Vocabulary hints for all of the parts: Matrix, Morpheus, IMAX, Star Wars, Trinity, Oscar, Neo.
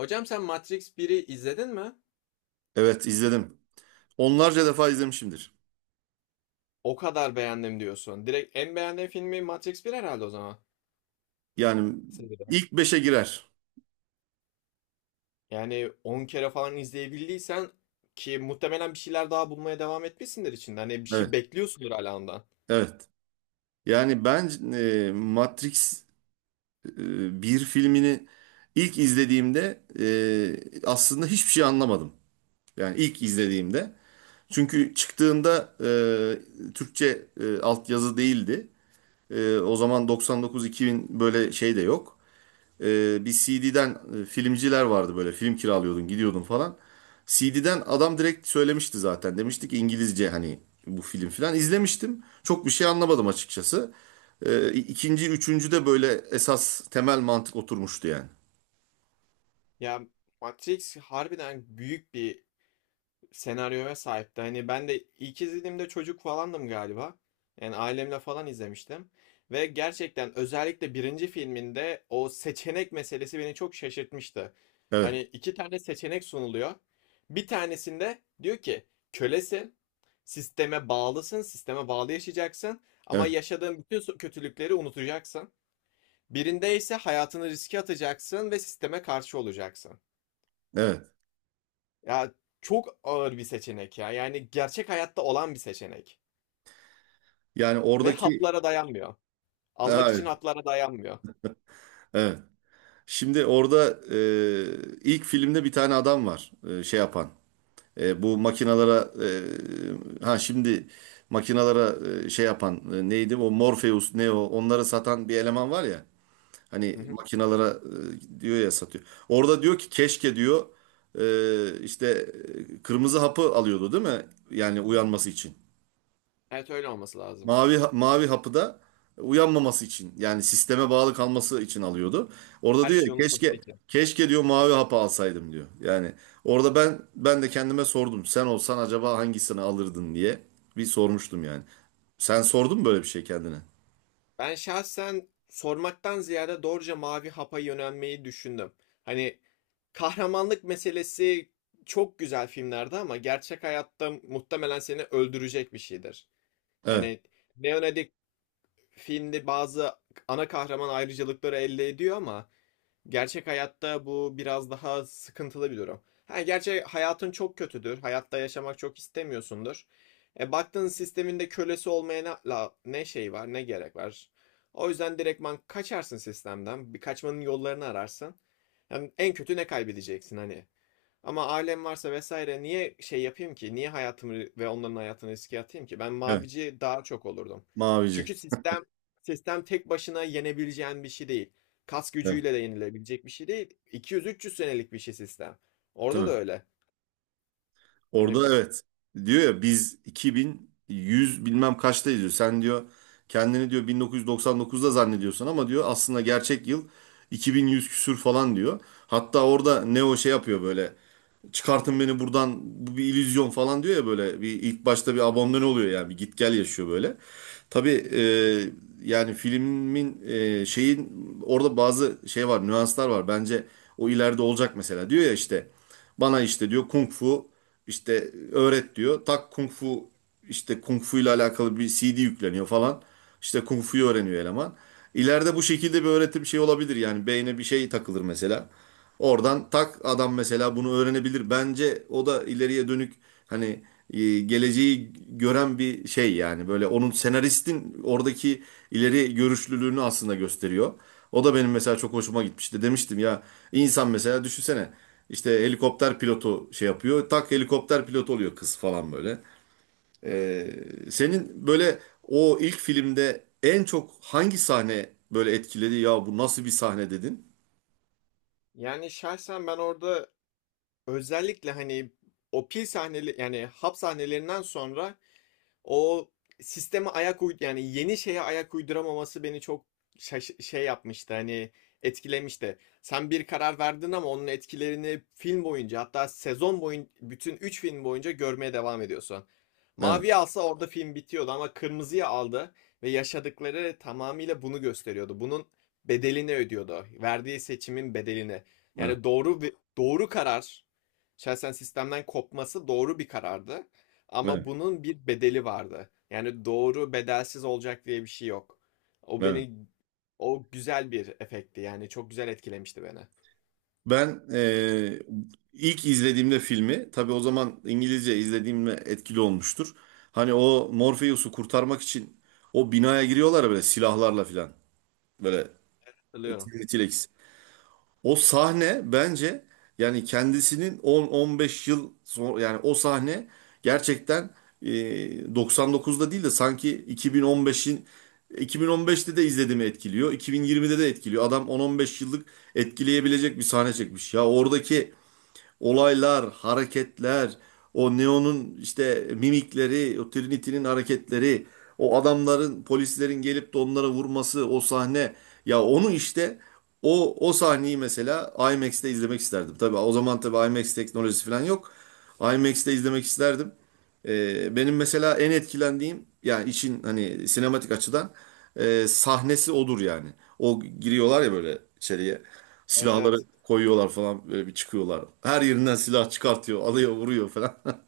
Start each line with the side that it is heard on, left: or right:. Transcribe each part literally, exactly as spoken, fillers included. left: Hocam sen Matrix biri izledin mi?
right: Evet izledim. Onlarca defa izlemişimdir.
left: O kadar beğendim diyorsun. Direkt en beğendiğin filmi Matrix bir herhalde o zaman.
right: Yani
left: Seriden.
right: ilk beşe girer.
left: Yani on kere falan izleyebildiysen ki muhtemelen bir şeyler daha bulmaya devam etmişsindir içinde. Hani bir şey
right: Evet,
left: bekliyorsundur hala ondan.
right: evet. Yani ben e, Matrix e, bir filmini ilk izlediğimde e, aslında hiçbir şey anlamadım. Yani ilk izlediğimde. Çünkü çıktığında e, Türkçe e, altyazı değildi. E, o zaman doksan dokuz-iki bin böyle şey de yok. Ee, bir C D'den e, filmciler vardı, böyle film kiralıyordun, gidiyordun falan. C D'den adam direkt söylemişti, zaten demiştik İngilizce, hani bu film filan izlemiştim. Çok bir şey anlamadım açıkçası. Ee, ikinci, üçüncü de böyle esas temel mantık oturmuştu yani.
left: Ya Matrix harbiden büyük bir senaryoya sahipti. Hani ben de ilk izlediğimde çocuk falandım galiba. Yani ailemle falan izlemiştim. Ve gerçekten özellikle birinci filminde o seçenek meselesi beni çok şaşırtmıştı.
right: Evet,
left: Hani iki tane seçenek sunuluyor. Bir tanesinde diyor ki kölesin, sisteme bağlısın, sisteme bağlı yaşayacaksın ama
right: evet,
left: yaşadığın bütün so- kötülükleri unutacaksın. Birinde ise hayatını riske atacaksın ve sisteme karşı olacaksın.
right: evet.
left: Ya çok ağır bir seçenek ya. Yani gerçek hayatta olan bir seçenek.
right: Yani
left: Ve
right: oradaki
left: haplara dayanmıyor. Almak
right: evet,
left: için haplara dayanmıyor.
right: evet. Şimdi orada e, ilk filmde bir tane adam var, e, şey yapan. E, bu makinalara, e, ha şimdi makinalara e, şey yapan, e, neydi o, Morpheus, Neo, onları satan bir eleman var ya. Hani
left: Hı hı.
right: makinalara e, diyor ya, satıyor. Orada diyor ki keşke diyor, e, işte, e, kırmızı hapı alıyordu değil mi? Yani uyanması için.
left: Evet, öyle olması lazım.
right: Mavi mavi hapı da uyanmaması için, yani sisteme bağlı kalması için alıyordu. Orada
left: Her
right: diyor
left: şeyi
right: ya,
left: unutması
right: keşke,
left: için.
right: keşke diyor mavi hapı alsaydım diyor. Yani orada ben ben de kendime sordum. Sen olsan acaba hangisini alırdın diye bir sormuştum yani. Sen sordun mu böyle bir şey kendine?
left: Ben şahsen sormaktan ziyade doğruca mavi hapa yönelmeyi düşündüm. Hani kahramanlık meselesi çok güzel filmlerde ama gerçek hayatta muhtemelen seni öldürecek bir şeydir.
right: Evet.
left: Yani Leonardo filmde bazı ana kahraman ayrıcalıkları elde ediyor ama gerçek hayatta bu biraz daha sıkıntılı bir durum. Ha, gerçi hayatın çok kötüdür. Hayatta yaşamak çok istemiyorsundur. E, baktığın sisteminde kölesi olmaya ne, la- ne şey var, ne gerek var. O yüzden direktman kaçarsın sistemden. Bir kaçmanın yollarını ararsın. Hem en kötü ne kaybedeceksin hani. Ama ailem varsa vesaire niye şey yapayım ki? Niye hayatımı ve onların hayatını riske atayım ki? Ben
right: Evet.
left: mavici daha çok olurdum.
right: Mavici.
left: Çünkü sistem sistem tek başına yenebileceğin bir şey değil. Kas
right: Evet.
left: gücüyle de yenilebilecek bir şey değil. iki yüz üç yüz senelik bir şey sistem. Orada da
right: Tabii.
left: öyle. Yani
right: Orada evet. Diyor ya, biz iki bin yüz bilmem kaçtayız diyor. Sen diyor, kendini diyor bin dokuz yüz doksan dokuzda zannediyorsun ama diyor aslında gerçek yıl iki bin yüz küsür falan diyor. Hatta orada Neo şey yapıyor böyle, "Çıkartın beni buradan, bu bir illüzyon" falan diyor ya. Böyle bir ilk başta bir abandone oluyor yani, bir git gel yaşıyor böyle. Tabii, e, yani filmin, e, şeyin, orada bazı şey var, nüanslar var bence. O ileride olacak mesela, diyor ya işte, bana işte diyor kung fu işte öğret diyor, tak, kung fu işte, kung fu ile alakalı bir C D yükleniyor falan, işte kung fu'yu öğreniyor eleman. İleride bu şekilde bir öğretim şey olabilir yani, beyne bir şey takılır mesela. Oradan tak adam mesela bunu öğrenebilir. Bence o da ileriye dönük, hani e, geleceği gören bir şey yani. Böyle onun, senaristin oradaki ileri görüşlülüğünü aslında gösteriyor. O da benim mesela çok hoşuma gitmişti. Demiştim ya, insan mesela düşünsene, işte helikopter pilotu şey yapıyor, tak, helikopter pilotu oluyor kız falan böyle. Ee, senin böyle o ilk filmde en çok hangi sahne böyle etkiledi? Ya bu nasıl bir sahne dedin?
left: yani şahsen ben orada özellikle hani o pil sahneli yani hap sahnelerinden sonra o sisteme ayak uyd yani yeni şeye ayak uyduramaması beni çok şaş- şey yapmıştı hani etkilemişti. Sen bir karar verdin ama onun etkilerini film boyunca hatta sezon boyunca bütün üç film boyunca görmeye devam ediyorsun.
right: Evet,
left: Maviyi alsa orada film bitiyordu ama kırmızıya aldı ve yaşadıkları tamamıyla bunu gösteriyordu. Bunun bedelini ödüyordu. Verdiği seçimin bedelini.
right: evet,
left: Yani doğru ve- doğru karar, şahsen sistemden kopması doğru bir karardı. Ama
right: evet,
left: bunun bir bedeli vardı. Yani doğru bedelsiz olacak diye bir şey yok. O
right: evet.
left: beni o güzel bir efekti. Yani çok güzel etkilemişti beni.
right: Ben, eee, ilk izlediğimde filmi, tabii o zaman İngilizce izlediğimde etkili olmuştur. Hani o Morpheus'u kurtarmak için o binaya giriyorlar ya, böyle silahlarla filan. Böyle
left: Hatırlıyorum.
right: T- T-Rex. O sahne bence, yani kendisinin on on beş yıl sonra, yani o sahne gerçekten, eee, doksan dokuzda değil de sanki iki bin on beşin iki bin on beşte de izlediğimi etkiliyor. iki bin yirmide de etkiliyor. Adam on on beş yıllık etkileyebilecek bir sahne çekmiş. Ya oradaki olaylar, hareketler, o Neo'nun işte mimikleri, o Trinity'nin hareketleri, o adamların, polislerin gelip de onlara vurması, o sahne. Ya onu işte, o o sahneyi mesela IMAX'te izlemek isterdim. Tabii o zaman tabii IMAX teknolojisi falan yok. IMAX'te izlemek isterdim. Ee, benim mesela en etkilendiğim, yani için hani sinematik açıdan e, sahnesi odur yani. O giriyorlar ya böyle içeriye.
left: Evet,
right: Silahları
left: evet.
right: koyuyorlar falan, böyle bir çıkıyorlar. Her yerinden silah çıkartıyor, alıyor, vuruyor falan.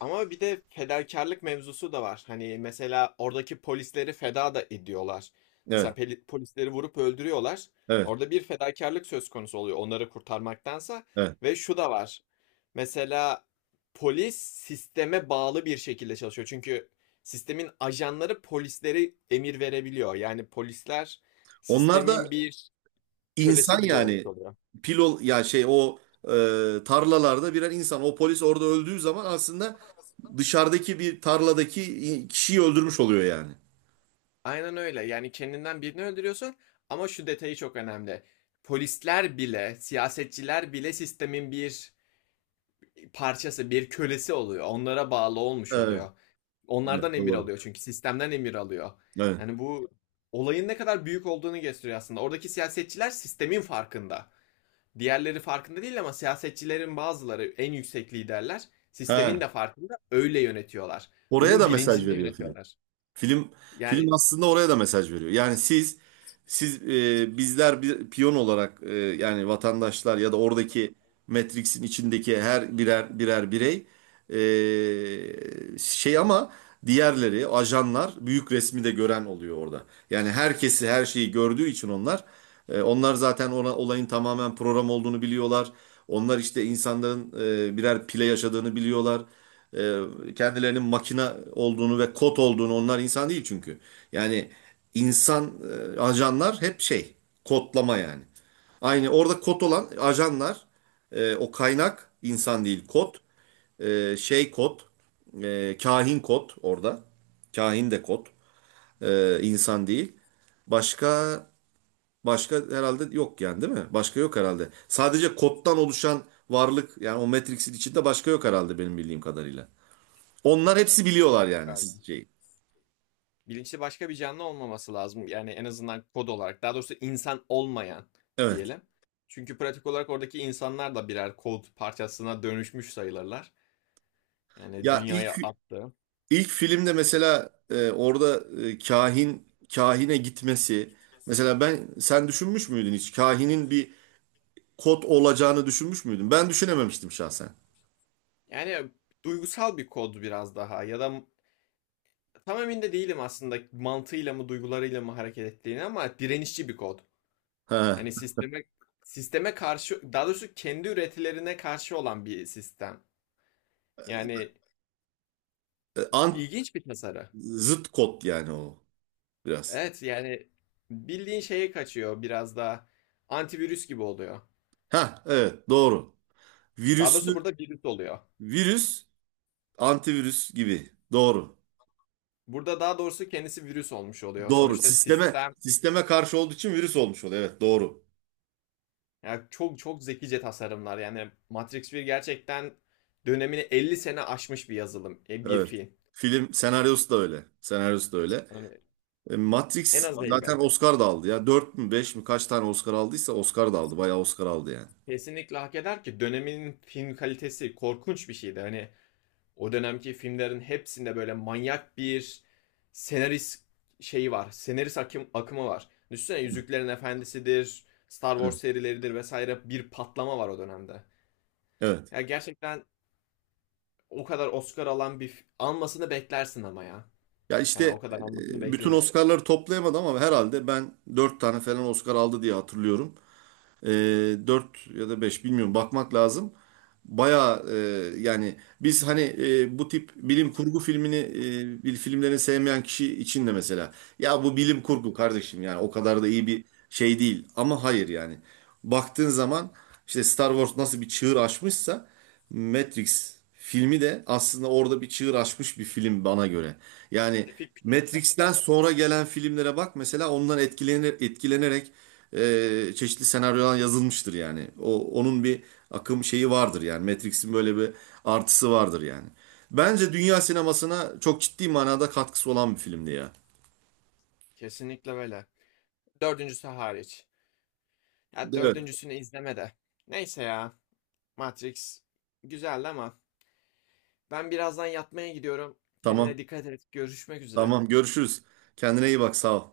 left: Ama bir de fedakarlık mevzusu da var. Hani mesela oradaki polisleri feda da ediyorlar.
right: Evet,
left: Mesela peli- polisleri vurup öldürüyorlar.
right: evet,
left: Orada bir fedakarlık söz konusu oluyor onları kurtarmaktansa.
right: evet.
left: Ve şu da var. Mesela polis sisteme bağlı bir şekilde çalışıyor. Çünkü sistemin ajanları polisleri emir verebiliyor. Yani polisler
right: Onlar
left: sistemin
right: da
left: bir kölesi
right: insan
left: gibi olmuş
right: yani.
left: oluyor.
right: Pilot ya şey, o e, tarlalarda birer insan. O polis orada öldüğü zaman aslında dışarıdaki bir tarladaki kişiyi öldürmüş oluyor yani.
left: Aynen öyle. Yani kendinden birini öldürüyorsun ama şu detayı çok önemli. Polisler bile, siyasetçiler bile sistemin bir parçası, bir kölesi oluyor. Onlara bağlı olmuş
right: Evet,
left: oluyor. Onlardan
right: evet,
left: emir
right: doğru.
left: alıyor çünkü sistemden emir alıyor.
right: Evet.
left: Yani bu olayın ne kadar büyük olduğunu gösteriyor aslında. Oradaki siyasetçiler sistemin farkında. Diğerleri farkında değil ama siyasetçilerin bazıları, en yüksek liderler
right: He.
left: sistemin de farkında, öyle yönetiyorlar.
right: Oraya
left: Bunun
right: da mesaj
left: bilincinde
right: veriyor film.
left: yönetiyorlar.
right: Film film
left: Yani
right: aslında oraya da mesaj veriyor. Yani siz siz, e, bizler bir piyon olarak, e, yani vatandaşlar, ya da oradaki Matrix'in içindeki her birer birer birey, e, şey, ama diğerleri, ajanlar, büyük resmi de gören oluyor orada. Yani herkesi her şeyi gördüğü için onlar e, onlar zaten ona, olayın tamamen program olduğunu biliyorlar. Onlar işte insanların e, birer pile yaşadığını biliyorlar. E, kendilerinin makina olduğunu ve kod olduğunu, onlar insan değil çünkü. Yani insan, e, ajanlar hep şey, kodlama yani. Aynı orada kod olan ajanlar, e, o kaynak, insan değil kod, e, şey kod, e, kahin kod, orada kahin de kod, e, insan değil. Başka başka herhalde yok yani, değil mi? Başka yok herhalde. Sadece koddan oluşan varlık yani, o Matrix'in içinde başka yok herhalde, benim bildiğim kadarıyla. Onlar hepsi biliyorlar yani, siz-
left: galiba.
right: şey.
left: Bilinçli başka bir canlı olmaması lazım. Yani en azından kod olarak. Daha doğrusu insan olmayan
right: Evet.
left: diyelim. Çünkü pratik olarak oradaki insanlar da birer kod parçasına dönüşmüş sayılırlar. Yani
right: Ya ilk
left: dünyaya attı.
right: ilk filmde mesela, e, orada e, kahin kahine gitmesi mesela, ben sen düşünmüş müydün hiç, kahinin bir kod olacağını düşünmüş müydün? Ben düşünememiştim şahsen.
left: Yani duygusal bir kod biraz daha ya da tam emin de değilim aslında mantığıyla mı duygularıyla mı hareket ettiğini ama direnişçi bir kod.
right: Ha.
left: Yani sisteme sisteme karşı, daha doğrusu kendi üretilerine karşı olan bir sistem. Yani
right: E, Ant
left: ilginç bir tasarı.
right: zıt kod yani o, biraz.
left: Evet, yani bildiğin şeye kaçıyor, biraz daha antivirüs gibi oluyor.
right: Ha, evet, doğru.
left: Daha
right: Virüsü
left: doğrusu burada virüs oluyor.
right: virüs antivirüs gibi. Doğru.
left: Burada daha doğrusu kendisi virüs olmuş oluyor.
right: Doğru.
left: Sonuçta
right: Sisteme
left: sistem,
right: sisteme karşı olduğu için virüs olmuş oluyor. Evet, doğru.
left: yani çok çok zekice tasarımlar. Yani Matrix bir gerçekten dönemini elli sene aşmış bir yazılım, e, bir
right: Evet.
left: film.
right: Film senaryosu da öyle. Senaryosu da öyle.
left: Yani
right: E,
left: en
right: Matrix
left: az elli.
right: zaten Oscar da aldı ya. Dört mü, beş mi, kaç tane Oscar aldıysa, Oscar da aldı. Bayağı Oscar aldı yani.
left: Kesinlikle hak eder ki dönemin film kalitesi korkunç bir şeydi. Hani o dönemki filmlerin hepsinde böyle manyak bir senarist şeyi var. Senarist akım, akımı var. Düşünsene, Yüzüklerin Efendisi'dir, Star Wars
right: Evet.
left: serileridir vesaire, bir patlama var o dönemde.
right: Evet.
left: Ya gerçekten o kadar Oscar alan bir almasını beklersin ama ya.
right: Ya işte
left: Yani o kadar almasını
right: e, bütün
left: beklenir.
right: Oscar'ları toplayamadı ama herhalde ben dört tane falan Oscar aldı diye hatırlıyorum. E, dört ya da beş bilmiyorum, bakmak lazım. Bayağı, e, yani biz hani, e, bu tip bilim kurgu filmini, e, bil- filmlerini sevmeyen kişi için de mesela, ya bu bilim kurgu kardeşim yani o kadar da iyi bir şey değil, ama hayır, yani baktığın zaman, işte Star Wars nasıl bir çığır açmışsa, Matrix filmi de aslında orada bir çığır açmış bir film bana göre. Yani
left: Spesifik bir şekilde.
right: Matrix'ten sonra gelen filmlere bak mesela, ondan etkilenir, etkilenerek e, çeşitli senaryolar yazılmıştır yani. O onun bir akım şeyi vardır yani. Matrix'in böyle bir artısı vardır yani. Bence dünya sinemasına çok ciddi manada katkısı olan bir filmdi ya.
left: Kesinlikle öyle. Dördüncüsü hariç. Ya
right: Evet.
left: dördüncüsünü izleme de. Neyse ya. Matrix güzeldi ama ben birazdan yatmaya gidiyorum.
right: Tamam.
left: Kendine dikkat et. Görüşmek üzere.
right: Tamam. Görüşürüz. Kendine iyi bak. Sağ ol.